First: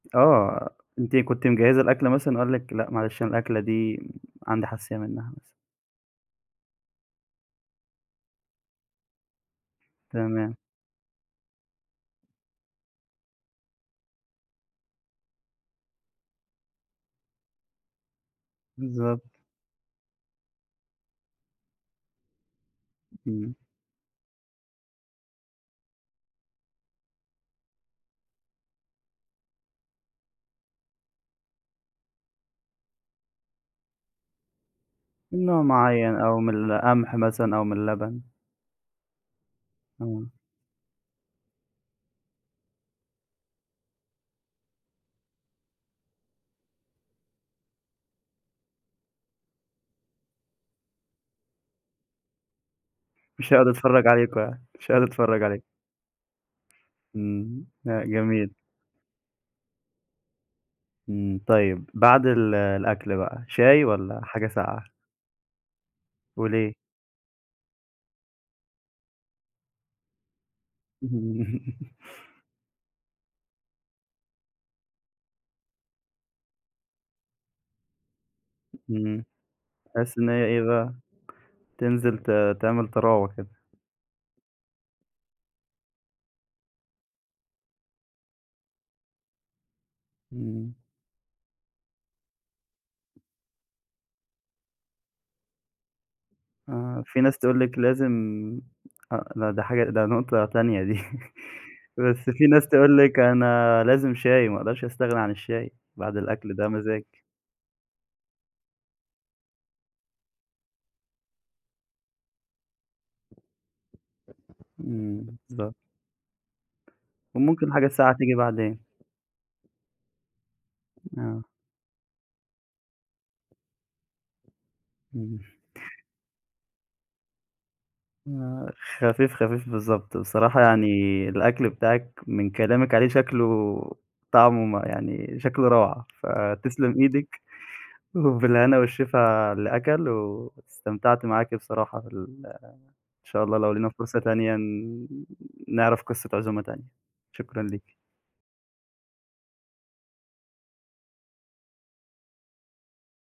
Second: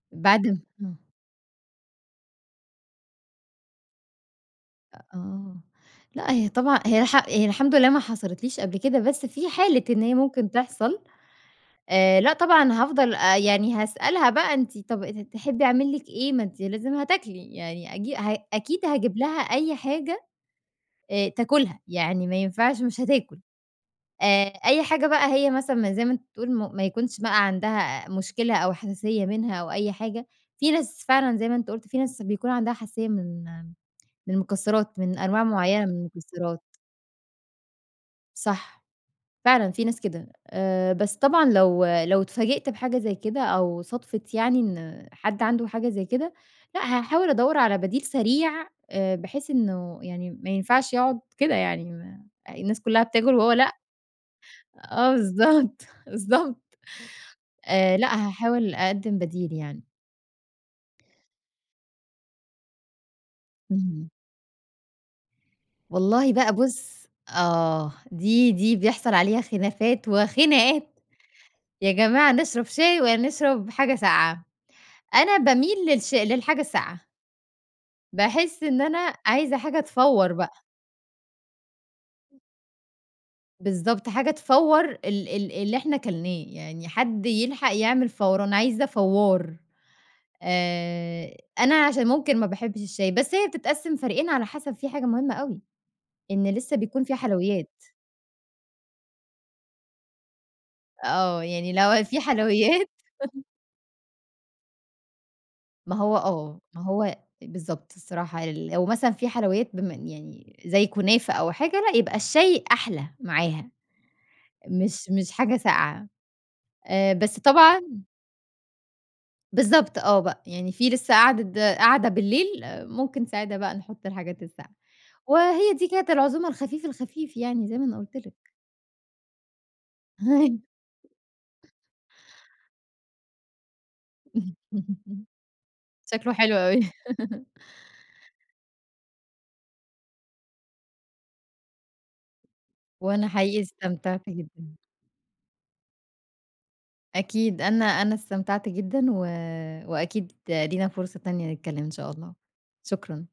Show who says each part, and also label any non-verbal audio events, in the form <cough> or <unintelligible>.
Speaker 1: بعد ان
Speaker 2: آه،
Speaker 1: امم.
Speaker 2: أنتِ كنتِ مجهزة الأكلة مثلًا، وقال لِك لأ معلش أنا الأكلة دي عندي حساسية
Speaker 1: أ
Speaker 2: منّها.
Speaker 1: آه، لأ هي طبعًا هي الح هي الحمد لله ما حصلِتليش قبل كده، بس في حالة إن هي ممكن
Speaker 2: تمام.
Speaker 1: تِحصل، آآ لأ طبعًا هافضل آآ يعني هاسألها بقى، أنتِ طَب ات تحبّي أعمل لِك إيه؟ ما أنتِ لازم هتاكلي، يعني أجي ه أكيد هاجيب
Speaker 2: بالضبط.
Speaker 1: لها أي حاجة آآ تأكلها، يعني ما ينفعش مش هتاكل،
Speaker 2: إمم.
Speaker 1: آآ أي حاجة بقى هي مثلًا م زي ما أنت بتقول م ما يكونش بقى عندها مشكلة أو حساسية منها أو أي حاجة، في ناس فعلًا زي ما أنت قُلت، في ناس بيكون عندها حساسية من من المكسرات من أنواع
Speaker 2: من نوع
Speaker 1: معيّنة من
Speaker 2: معيّن أو من
Speaker 1: المكسرات.
Speaker 2: القمح مثلًا أو من اللبن.
Speaker 1: صح، فعلًا في ناس كده،
Speaker 2: امم.
Speaker 1: آآ بس طبعًا لو لو اتفاجئت بحاجة زي كده، أو صادفِت يعني إن حد عنده حاجة زي كده، لأ، هاحاول أدوّر على بديل سريع آآ بحيث إنّه يعني ما ينفعش يقعد كده، يعني م الناس كلّها بتاكل وهو
Speaker 2: مش هَيقعد
Speaker 1: لأ؟
Speaker 2: يتفرج عليكم يعني، مش هَيقعد
Speaker 1: آه
Speaker 2: يتفرج عليكم.
Speaker 1: بالضبط، بالضبط.
Speaker 2: إمم،
Speaker 1: آآ
Speaker 2: لأ
Speaker 1: لأ
Speaker 2: جميل.
Speaker 1: هاحاول أقَدمِّ بديل يعني.
Speaker 2: إمم، طيّب. بعد ال الأكل بقى شاي
Speaker 1: امم.
Speaker 2: والّا حاجة ساقعة؟
Speaker 1: والله بقى
Speaker 2: وليه؟
Speaker 1: بُص آه، دي دي بيحصل عليها خلافات وخناقات،
Speaker 2: إمم.
Speaker 1: يا
Speaker 2: <chuckles>
Speaker 1: جماعة نشرّب شاي والّا نشرّب حاجة ساقعة؟ أنا باميل للش للحاجة الساقعة. باحس إن أنا
Speaker 2: إمم،
Speaker 1: عايزة حاجة
Speaker 2: تحسّي إن
Speaker 1: تفوّر
Speaker 2: هي
Speaker 1: بقى.
Speaker 2: إيه بقى، تنزل ت تعمل طراوه كده.
Speaker 1: بالضبط. حاجة تفوّر ال ال اللي إحنا كلناه، يعني حدّ يلحق يعمل فوَران، عايزة فوّار.
Speaker 2: إمم.
Speaker 1: آآ أنا عشان ممكن ما باحبش الشاي، بس هي بتتقسم فريقين على حسب في حاجة مهمّة أوي إن لسّه
Speaker 2: آه،
Speaker 1: بيكون فيها
Speaker 2: في ناس تقول
Speaker 1: حلويّات.
Speaker 2: لِك لازم أ لأ ده حاجة، ده نقطة تانية دي، <chuckles>
Speaker 1: آه يعني لو في
Speaker 2: بس في ناس
Speaker 1: حلويات
Speaker 2: تقول لِك
Speaker 1: <chuckles>
Speaker 2: أنا لازم شاي، ما أقدرش أستغنى عن الشاي،
Speaker 1: ما
Speaker 2: بعد
Speaker 1: هو
Speaker 2: الأكل
Speaker 1: آه
Speaker 2: ده
Speaker 1: ما
Speaker 2: مزاج.
Speaker 1: هو أ بالضبط الصراحة ل لو مثلًا في حلويّات بما إن يعني زي كنافة أو حاجة، لأ يبقى الشاي أحلى معاها. مش
Speaker 2: إمم،
Speaker 1: مش حاجة
Speaker 2: بالضبط.
Speaker 1: ساقعة آآ بس
Speaker 2: وممكن الحاجة
Speaker 1: طبعًا
Speaker 2: الساقعة تيجي بعدين.
Speaker 1: بالضبط آه بقى، يعني في لسّه
Speaker 2: آه.
Speaker 1: قعدة قعدة بالليل، ممكن ساعتها بقى نحط الحاجات الساقعة،
Speaker 2: إمم.
Speaker 1: وهي دي كانت العزومة الخفيف الخفيف يعني، زي ما انا قُلت لك.
Speaker 2: آه خفيف خفيف بالضبط، بصراحة
Speaker 1: <unintelligible>
Speaker 2: يعني الأكل بتاعِك من كلامِك عليه شكله طعمه م
Speaker 1: <chuckles>
Speaker 2: يعني شكله روعة،
Speaker 1: شكله حلو أوي.
Speaker 2: فتسلَم إيدِك
Speaker 1: <laughs>
Speaker 2: وبالهنا والشفا علي اللي أكل، واستمتعت معاكِ بصراحة في ال إن
Speaker 1: وأنا
Speaker 2: شاء الله
Speaker 1: حقيقي
Speaker 2: لو لينا فرصة
Speaker 1: استمتعت
Speaker 2: تانية
Speaker 1: جدًا.
Speaker 2: ن نعرف قصّة عزومة تانية
Speaker 1: أكيد
Speaker 2: شكرًا لِيكِ.
Speaker 1: أنا أنا استمتعت جدًا، و وأكيد لينا فرصة تانية نتكلّم إن شاء الله، شكرًا.